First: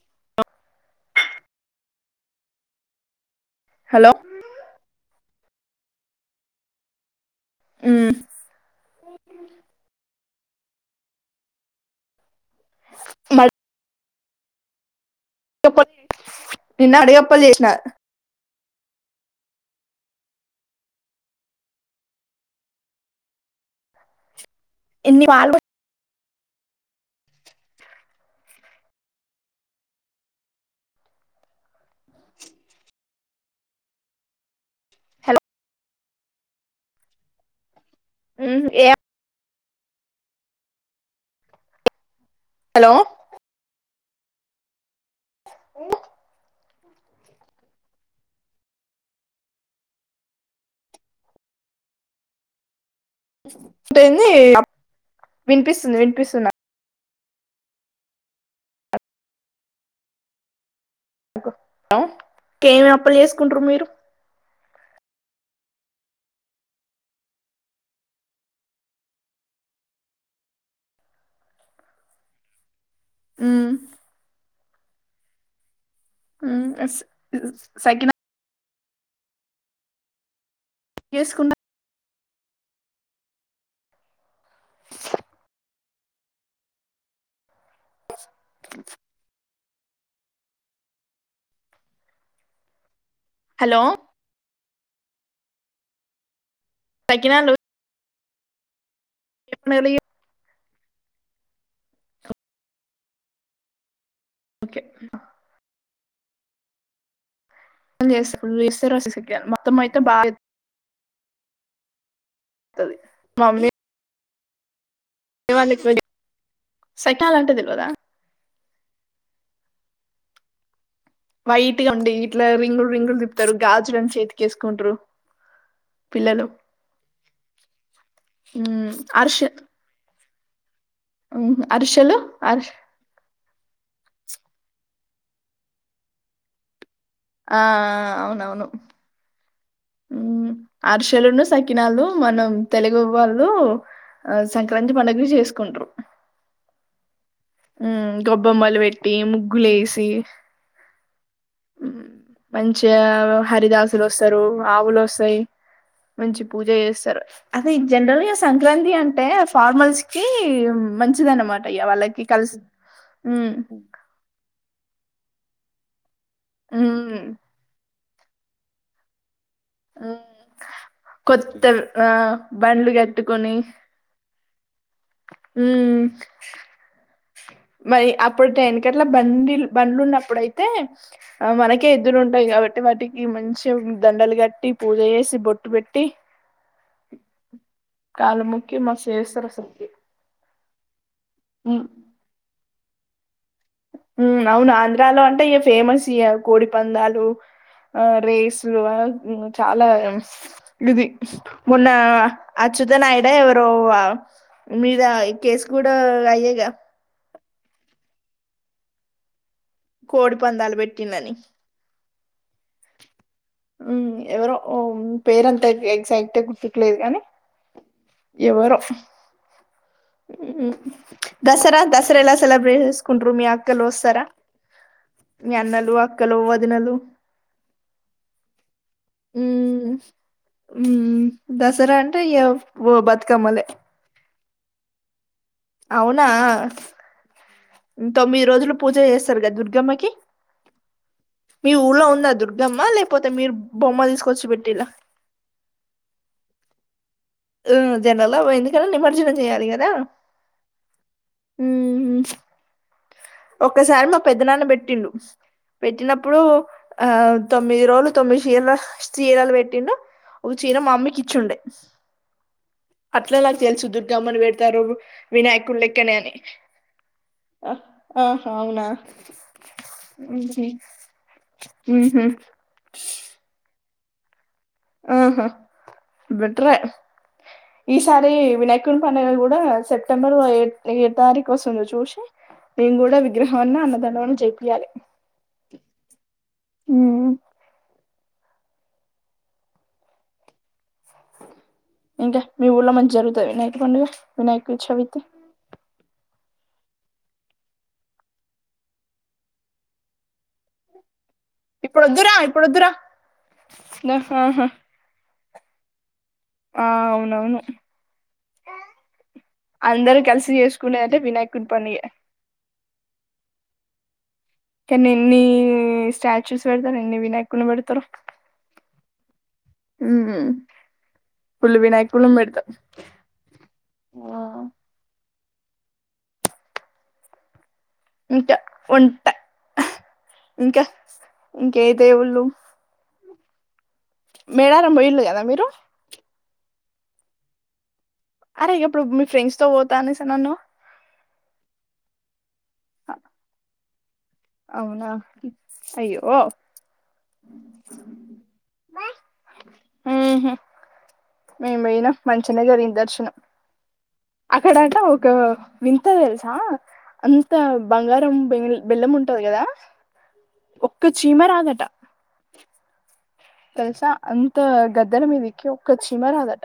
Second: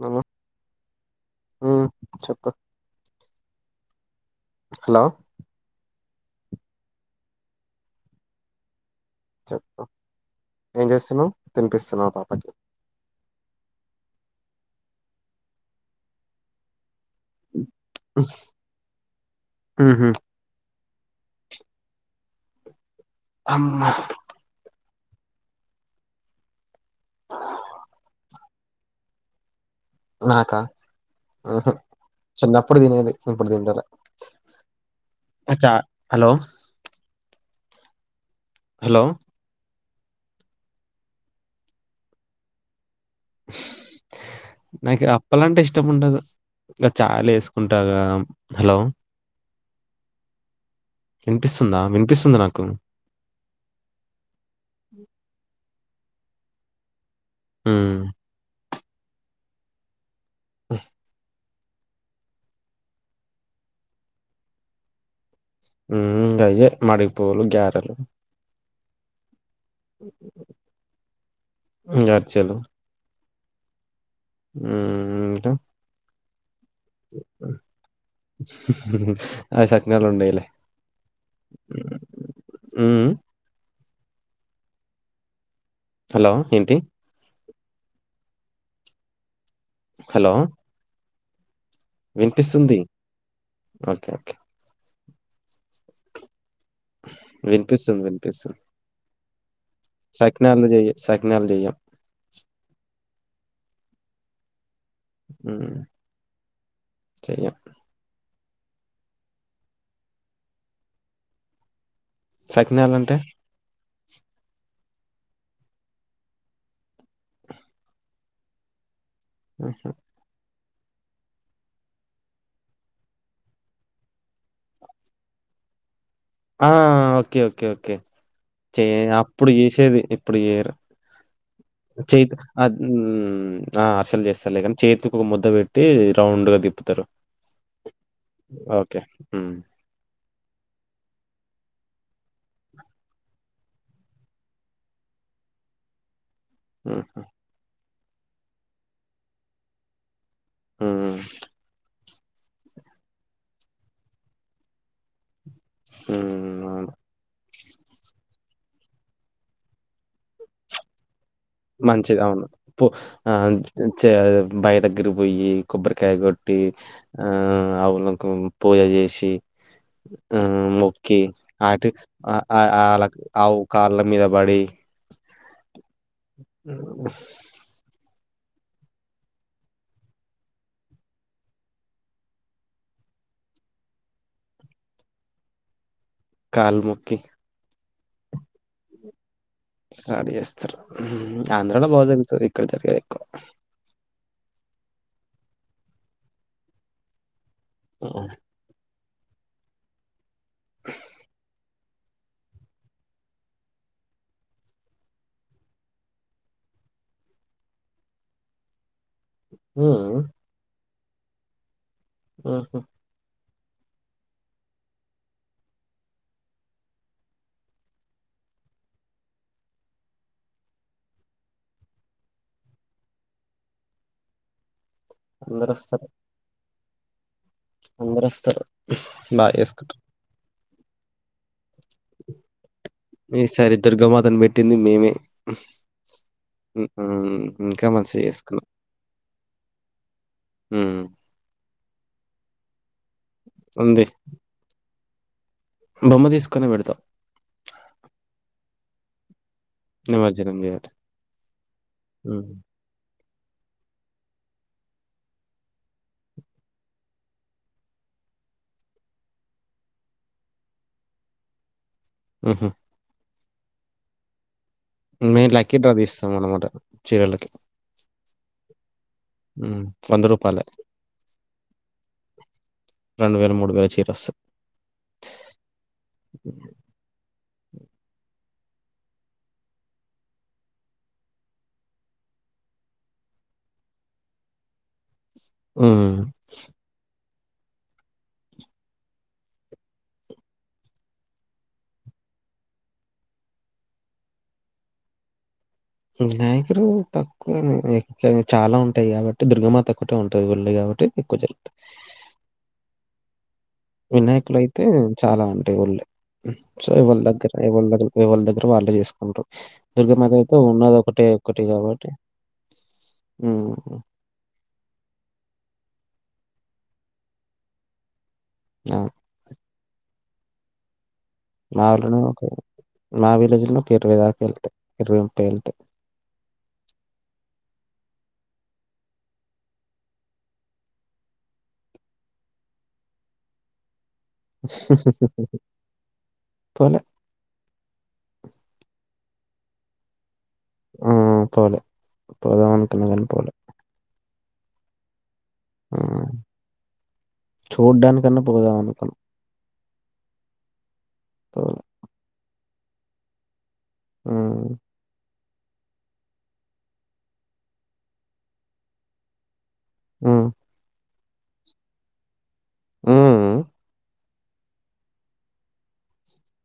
హు హూ చెప్పు. Hello. Hello హ్మ్. చెప్పు ఏం చేస్తున్నావు తినిపిస్తున్నావు పాపకి. మళ్ చెప్ప నిన్న అడిగి. అప్పల్ చేసిన. ఉహుమ్ అమ్మ. ఎన్ని వాళ్ళ. ఆ ఆ. నా కా ఉహు చిన్నప్పుడు తినేది ఇప్పుడు తింటాలే. హలో అచ్చా. హలో. హ్మ్ ఏ. Hello hello. నాకు అప్పలంటే ఇష్టం ఉండదు చ్ లో వేసుకుంటాగా హలో. వినిపిస్తుందా వినిపిస్తుంది నాకు. ఏంది వినిపిస్తు. వినిపి వినిపిస్తుదా. హ్మ్. ఇంకేమి అప్పలు చేసుకుంటారు మీరు. ఉమ్ అయే మడి పూవులు గ్యారెలు. అచ్చలు. హ్మ్. హ్మ్ హ్మ్ ఇంకా. హ్మ్ సకినాల్. హు హు అదే సకినాలు ఉన్నాయి. చేసుకున్నా. ఉహ్. హలో ఏంటి. థ్యాంక్యూ. హలో. వినిపిస్తుంది. Hello okay okay. సకినాలు వినిపిస్తుంది. కే స్. ఏ పండుగలు సకినాల్ జే సకినాల్. అలు చేయం. ఓకే. ఓకే. స్త రాసిల మొత్తం అయితే బాగా. చేత్తది సకినాల్ అంటే. సకినాల్ అంటే తెల్వద. హ. వైట్ గా ఉండి ఇట్లా రింగులు రింగులు తిప్తారు గాజులు అని చేతికి వేసుకుంటారు. ఆ ఓకే ఓకే ఓకే చే మ్మ్ అరిసె అప్పుడు చేసేది. ఇప్పుడు చేయరు. మ్మ్ అరిసెలు చే అరి ఆహా. పలు చేస్తారు లేకని చేతికి ఒక ముద్ద పెట్టి రౌండ్ గా తిపుతారు ఆ అవునవును మ్ అర్షలులను సకినాలు మనం తెలుగు వాళ్ళు ఆ సంక్రాంతి పండుగలు చేసుకుంటారు ఆహా ఉ గొబ్బమ్మలు పెట్టి ముగ్గులు వేసి హ మంచిగా హరిదాసులు వస్తారు ఆవులు వస్తాయి మంచి మ్ పూజ అవును చేస్తారు అదే జనరల్ గా సంక్రాంతి అంటే ఫార్మల్స్ కి మంచి మంచిద అన్నమాట అయ్యా వాళ్ళకి కలిసి హ్మ్. హ్మ్. భయదగ్గర పోయి కొబ్బర్కాయగట్ టి ఆ హ్మ్. అవుళ పూజ చేసి హ్మ్. ఆ మొకి కొత్త అటి ఆహ్, బండ్లు వాళ ఆవు కాళ్ళ మీద పడి హ అ అప్పుడు వెనకట్ల బండి బండ్లు ఉన్నప్పుడుయితే ఆ మనకే ఎదులు ఉంటాయి కాబట్టి వాటికి మంచి దండలు కట్టి పూజ చేసి బొట్టు పెట్టి కాల్ముఖి కాల్ముఖి మస్తు చేస్తారు అసల్కి స్టార్ట్ చేస్తరు ఆంధ్రలో బాగా జరుగుతాది ఏక ఇక్కడ జరిగేది ఏకువ ఉ అవును ఆంధ్రాలో అంటే ఇ ఫేమస్ ఇ కోడిపందాలు ఆ రేస్లు చాలా ఇది మొన్న అచ్యుతనాయుడ ఎవరు మీద కేసు కూడా అయ్యాగా ఉమ్, కోడి పందాలు పెట్టి అని ఆఓహా ఎవరో పేరంతా ఎగ్జైట్ గుర్తికులేదు కానీ ఎవరు దసరా దసరలా సెలబ్రేషస్కుంట్రు మీ అక్కల్ వస్తసార మీ అందరు అన్నలు వస్తారు అక్కలు వది నాలు అందరు వస్తారు బాగా చేసుకుంటాం ఉ దసరా అంటే ఇయ్యవ్ ఈ సారి దుర్గమాతను బెట్ ట్టింది మేమే అవున ఉమ్, ఇంకా మంచిగా తొమ్మిది చేసుకున్నాం రోజులు పూజ చేస్తారు కదా దుర్గమ్మకి ఉమ్, మీ ఊర్లో ఉందా దుర్గమ్మ లేక్ పోతే మీరు ఉంది బొమ్మ తీసుకొచ్చి పెట్టిన్ల బొమ్మ తీసుకొనే పెడతాం ఆ జనల ఎందుకనీ నిమ్మర్జనం చేయాలి కదా నిమజ్జనం చేయాలి ఉమ్ ఒక్కసారి మా పెద్దనాన్న పెట్టిండు పెట్టినప్పుడు ఆ తొమ్మిది రోజులు తొమ్మిది చీరలు చీరలు పెట్టిండు ఒక చీర మా మమ్మీకి ఇచ్చిుండే ఉహు అట్లా నాకు తెలుసు దుర్గమ్మని పెట్ తారువు మేము లక్కీ డ్రా వినాయకున్లెక్కనే తీస్తాం అని అనమాట చీరలకి ఆహా అవునా ఉమ్, వంద రూపాయలే ఉహు ఉహు బస్సు ఆహా బెట్రే ఈసారి వినాయకుని పండుగ కూడా సెప్టెంబర్ ఏ ఏ తారీఖు వస్తుందో చూశి మేము కూడా విగ్రహం అన్న అన్నదానం అన్న చెపియాలి ఉమ్ ఇంకా మీ ఊళ్ళో మంచి జరుగుతద వినాయక పండుగ వినాయక చవితి వినాయకుడు తక్కువ చాలా ఉంటాయి కాబట్టి దుర్గమా ఒక్కటే ఉంటుది వూళ్ళో కాబట్టి ఎక్కువ ఇప్పుడొద్దురా ఇప్పుడొద్దురా వినాయకుడు అయితే చాలా ఉంది దేవుళ్ళే ఆ సో ఎవళ్ళ దగ్గర అవునవును ఎవళ్ళ దగ్గర ఎవళ్ళ దగ్గర వాళ్ళే చేసుకుంటారు అందరు దుర్గమాత కలిసి అయితే ఉన్నది చేసుకునేదంటే ఒకటే ఒకటి వినాయకుని పండుగే కాబట్టి ఉ కానీ ఎన్ని స్టాచ్యూస్ పెడతరు ఎన్ని వినాయకుని పెడతరు అవును ఉహు నా ఊళ్ళోనే నా విలేజ్ లోనే ఒక ఇరవై ఆ, దాకా వెళ్తాయి ఇరవై ట్వెల్త్ ఇంకా ఉంటా ఇంకా ఇంకేదేవుళ్ళు మేడారం పోయిన్లు కదా మీరు అవునా అరె ఎప్పుడో మీ ఫ్రెండ్స్ తో పోతా అనేసినీ అన్నావ్ ఆ పోలే పోదాం అంటున్న కానీ పోలే అవున చూడ్డానికన్నా పోదాం అనుకోన ఊ హు మేం బోయినం మన్ చిన్నగరిన్ దర్శనం హ్మ్. అక్కడట ఒకా వింత తెలుసా అంత బంగారం బె బెల్లం ఉంటది గదా ఉమ్ క చీమరాదట హ్మ్. తెలుసా అంత గద్దెల మీదిక్కి ఒక్క చీమ రాదట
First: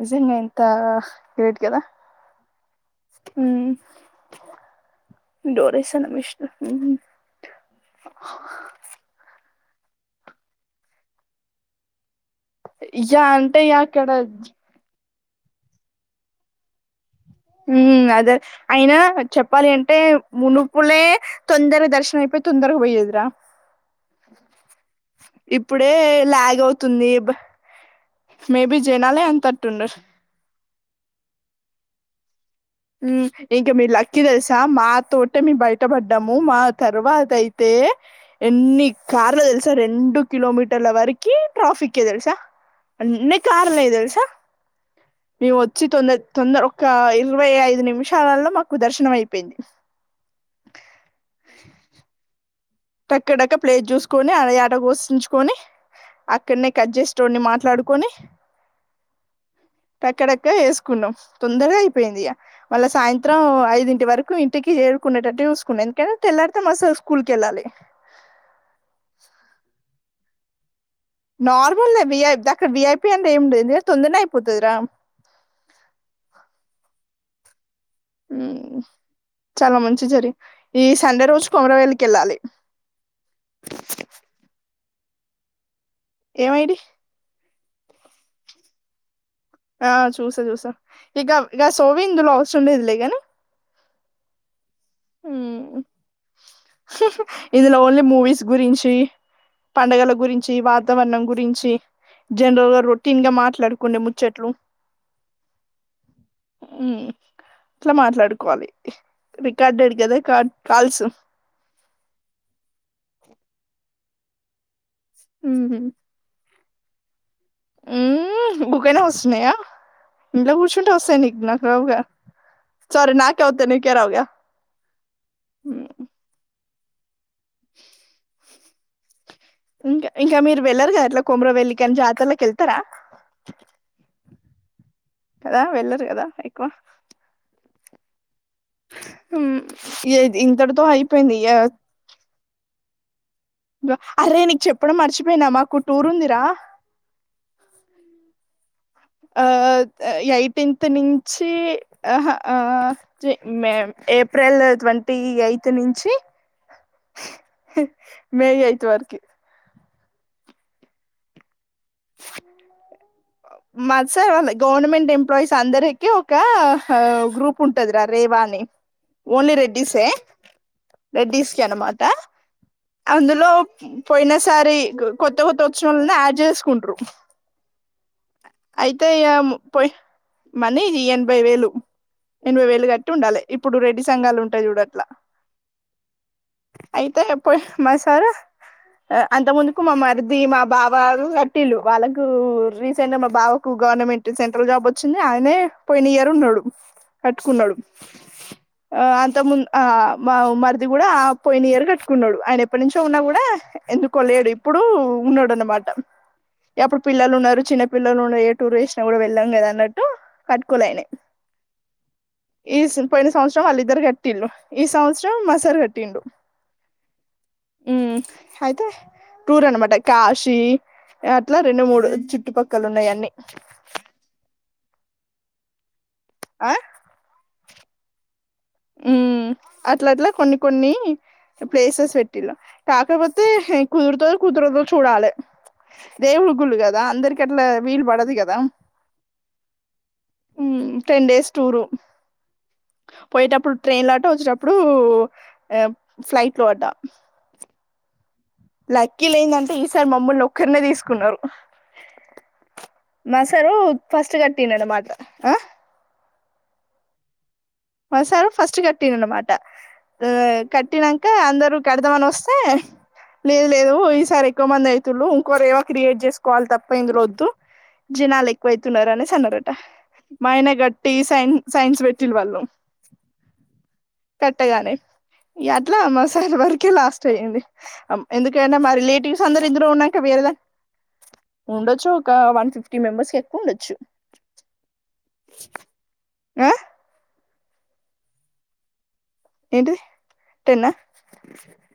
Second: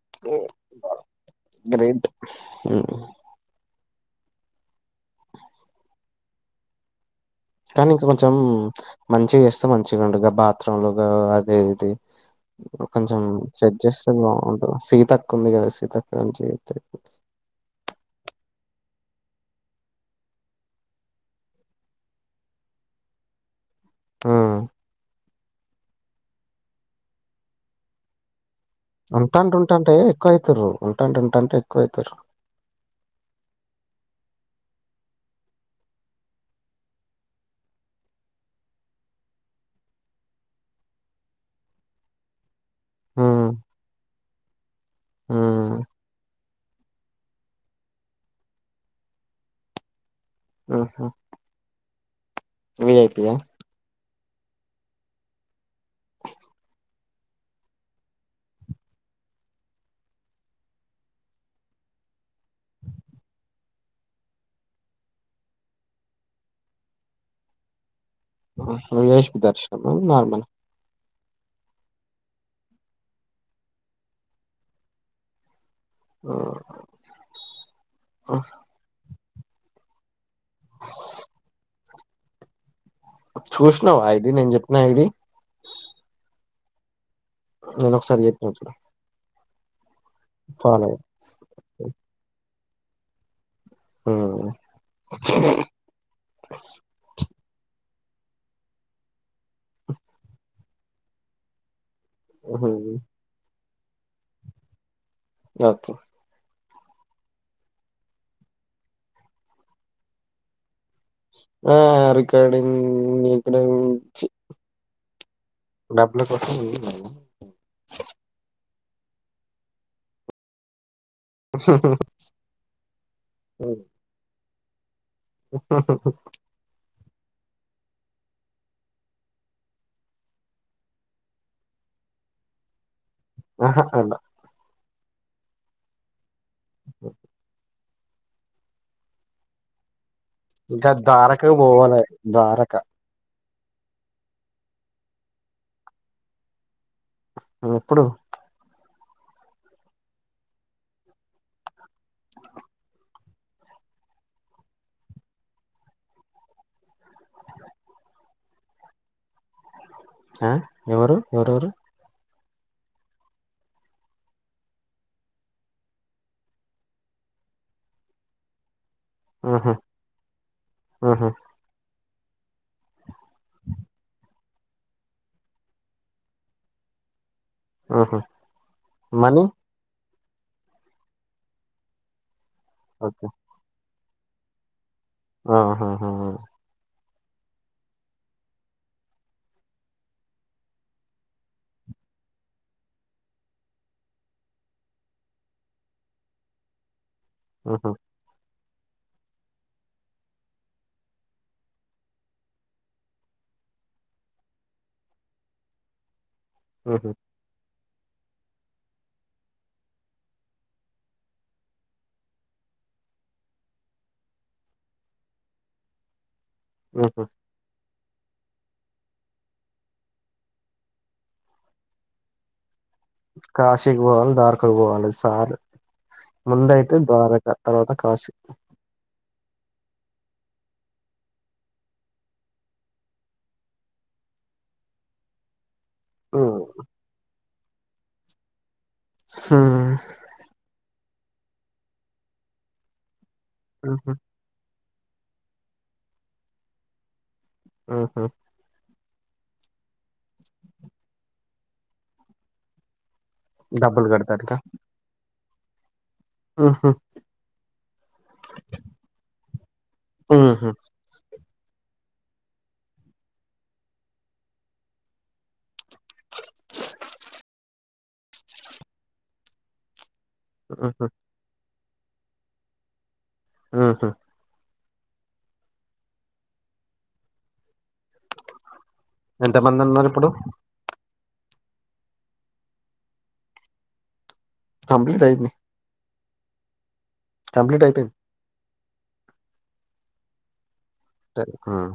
నిజంగా ఎంత హ్మ్. గ్రేట్ కదా ఉం ఉమ్ డోరేషన్ విష్ణు ఉమ్ కానీ ఇంక కొంచెం మంచిగ చేస్తే మంచిగా ఉండగా బాత్రూమ్లు గా అది ఇది కొంచెం యా అంటే చెక్ అక్కడ చేస్తే బాగుంటు సీతక్ కుంది కదా సీతక్క అని చేయిత్తే అయిపోతది ఊమ్ అదే అయినా చెప్పాలి అంటే మునుపులే తొందరగ్ దర్శనం అయిపోయి తొందరగా పోయేదిరా ఆహ్ ఇప్పుడే లాగ్ అవుతుంది బ ఉంటాంటే ఉంటంటే ఎక్కువ అయితూరు ఉంటంటే ఉంటంటే కువైతరు ఊమ్ ఇంకా మీ లక్కి తెలుసా మాతోట మేము బయట పడ్డాము మా తర్వాత అయితే ఎన్ని కార్లు తెలుసా రెండు కిలోమీటర్ల వరకి ట్రాఫిక్కే తెలుసా అన్నీ ఉమ్ కార్లే తెలుసా మేం ఉమ్ ఒచ్చి తొందర్ తొందర కా ఇల్ ఇరవై ఐదు నిమిషాలల్లో మాకు దర్శనం అయిపోయింది ఉ హుమ్ టక్కడక్క ప్లేజ్ జూస్ కొని ఆడ ఆట గోషించుకొని అక్కడనే కట్ చేసటోడిని మాట్లాడుకొని టక్కడక్క వేసుకున్నాం తొందరగా అయిపోయింది మళ్ళా సాయంత్రం ఐదింటి వరకు ఇంటికి చేరికునేటట్టు చూసుకున్నాం ఎందుకంటే తెల్లడితే మసు స్కూల్ కి వెళ్ళాలి [unintelligible] ఉ హు వి ఐ పి దర్శనం ఆ నార్మల్ నార్మలే విఐ అక్కడ విఐపి అంటే ఏమింటంది తొందరనే అయిపోతదిరా ఉమ్ ఉమ్ చాల మం చిజరి ఈ సండే రోజు కొమరవేలి కెళ్ళాలి నైడి ఏమైడి న నొ ఒకసారి చే పతు ఆ చూసా చూసా ఇక ఇక సోవిందులో సుండేది లె కనీ ఆ ఉమ్ ఇందులో ఓన్లీ మూవీస్ గురించి పండగల గురించి వాతావరణం గురించి ఉహు జనరల్ గా రొటీన్ గా మాట్లాడు కుండే ముచ్చట్లు ఓకే ఉమ్ ఇట్లా మాట్లాడుకోవాలి కడ్ అడి కదా క కాలుసు ఆ అర కాడక్కడ ఉమ్ ఉమ్ బుకైనా వస్తున్నాయా ఇంట్లో కూర్చు సని నా కవు గా సారీ నా కవిత నీకే రావుగ ఇంకా ఇంకా మీరు వెళ్లరు కదా ఎట్లా కొమర వెల్లికి అని జాతర్లకి వెళ్తారా ఆహా కదా వెళ్ళరు కదా ఎక్కువ ఉమ్ ఏ ఇంతటితో ఇంకా అయిపోయింది ధారకు ఆ, పోవాల ధ్వారక అరే నీకు చెప్పడం మర్చిపోయినా మాకు టూర్ ఉందిరా ఎప్పుడు ఆ ఎయిటీన్త్ నుంచి మే ఏప్రిల్ ట్వంటీ ఎయిత్ నుంచి మే ఎయిత్ వరకి ఆ ఎవరు ఎవరెవరు మా సార్ వాళ్ళ గవర్నమెంట్ ఎంప్లాయీస్ అందరికి ఒక గ్రూప్ ఉంటదిరా రేవాని ఓన్లీ ఆహా రెడ్డిస్ ఏ ఆహా రెడ్డిస్ కే అనుమా అ అందులో పోయిన సారి కొత్త కొత్త ఉత్సవంల యాడ్ చేసు కుండ్రు ఆహా అయితే య మనీ పోయి మనీ ఎనభై వేలు ఎనభై వేలు కట్టి ఓకే ఉండాలే ఇప్పుడు రెడీస్ సంగాలు ఉంటాయి చూడు అట్లా ఆహాహా అయితే పోయి మా సార్ అంత ముందుకు మా మరిది మా బావా టీలు వాళ్ళకు రీసెంట్ గా మా బావకు గవర్నమెంట్ సెంట్రల్ జాబ్ వచ్చింది. ఆయనే పోయిన ఇయర్ ఉన్నాడు. కట్టుకున్నాడు. ఆహా ఆ అంత ముందు ఆ మా మరిది కూడా పోయిన ఇయర్ కట్టుకున్నాడు. ఆయన ఎప్పటి నుంచో ఉన్నా కూడా ఎందుకోలేడు ఇప్పుడు ఉన్నాడు అనమాట. ఎప్పుడు పిల్లలు ఉన్నారు చిన్న పిల్లలుం ఏ టూర్ వేసినా కూడా వెళ్ళాం కదా అన్నట్టు కట్టుకోలే అయినే ఈ పోయిన సంవత్సరం వాళ్ళిద్దరు కట్టింలు ఈ సంవత్సరం మ సార్ కట్టిండు. ఉహా ఉ అయితే టూర్ అనమాట కాశీ అట్లా రెండు మూడు చుట్టుపక్కల ఉన్నాయి అన్ని కాశక్ బల్ ధార్ క్క పోాలి సాలు ఆ ముందైతే ద్వారకా తర్వాత కాశి ఉ అట్ల అట్లా కొన్ని కొన్ని ప్లేసెస్ పెట్టిళు కాకపోతే కుదురుతో కుదరదొ చూడాలే. ఉమ్ దేవుడుగుళలు కదా అందరికి ఎట్లా వీలు పడదు కదా హ టెన్ డేస్ టూరు పోయేప్పుడు ఉహు ట్రైన్లాట వచ్చేటపుడు ఇప్పుడు ఫ్లైట్ లో ఆట ఆహా లక్కీ లేందంటే ఈసారి మమ్మల్ని ఒక్కరినే తీసుకున్నారు. మసరు డబ్బులు ఫస్ట్ కట్టిండన్నమాట. ఆ ఆహా మ సార్ ఫస్ట్ కటిఅనమాట ఆ ఉహు కట్టినాక అందరు. అందరుకొడదామని వస్తే లే లేదు. ఈసారి ఎక్కువ మంది అైతులు ఇంకో క్రియేట్ చేసుకోవాలి. తప్ప ఇందులో వద్దు జనాలు ఎక్కువ అయితున్నార అనే సన్నారట మైన ఉహు గట్టి సైన్ సైన్స్ పెట్టిలు వాళ్ళు ఉహు కట్టగానే ఇగ అట్లా అమ్మసారి వరకే లాస్ట్ అయ్యంది. హం ఎందుకంట మా రిలేటివ్స్ ఎంత అందరు మంది ఇందరు ఉన్నారు ఉన్నాక ఇప్పుడు వేరేల ఉండొచ్చు ఒక వన్ ఫిఫ్టీ మెంబర్స్ కి ఎక్కువ ఉండొచ్చు. కంప్లీట్ అయింది ఆ కంప్లీట్ టైపింగ్ ఏంటి టెన్ ఆ సరే ఉమ్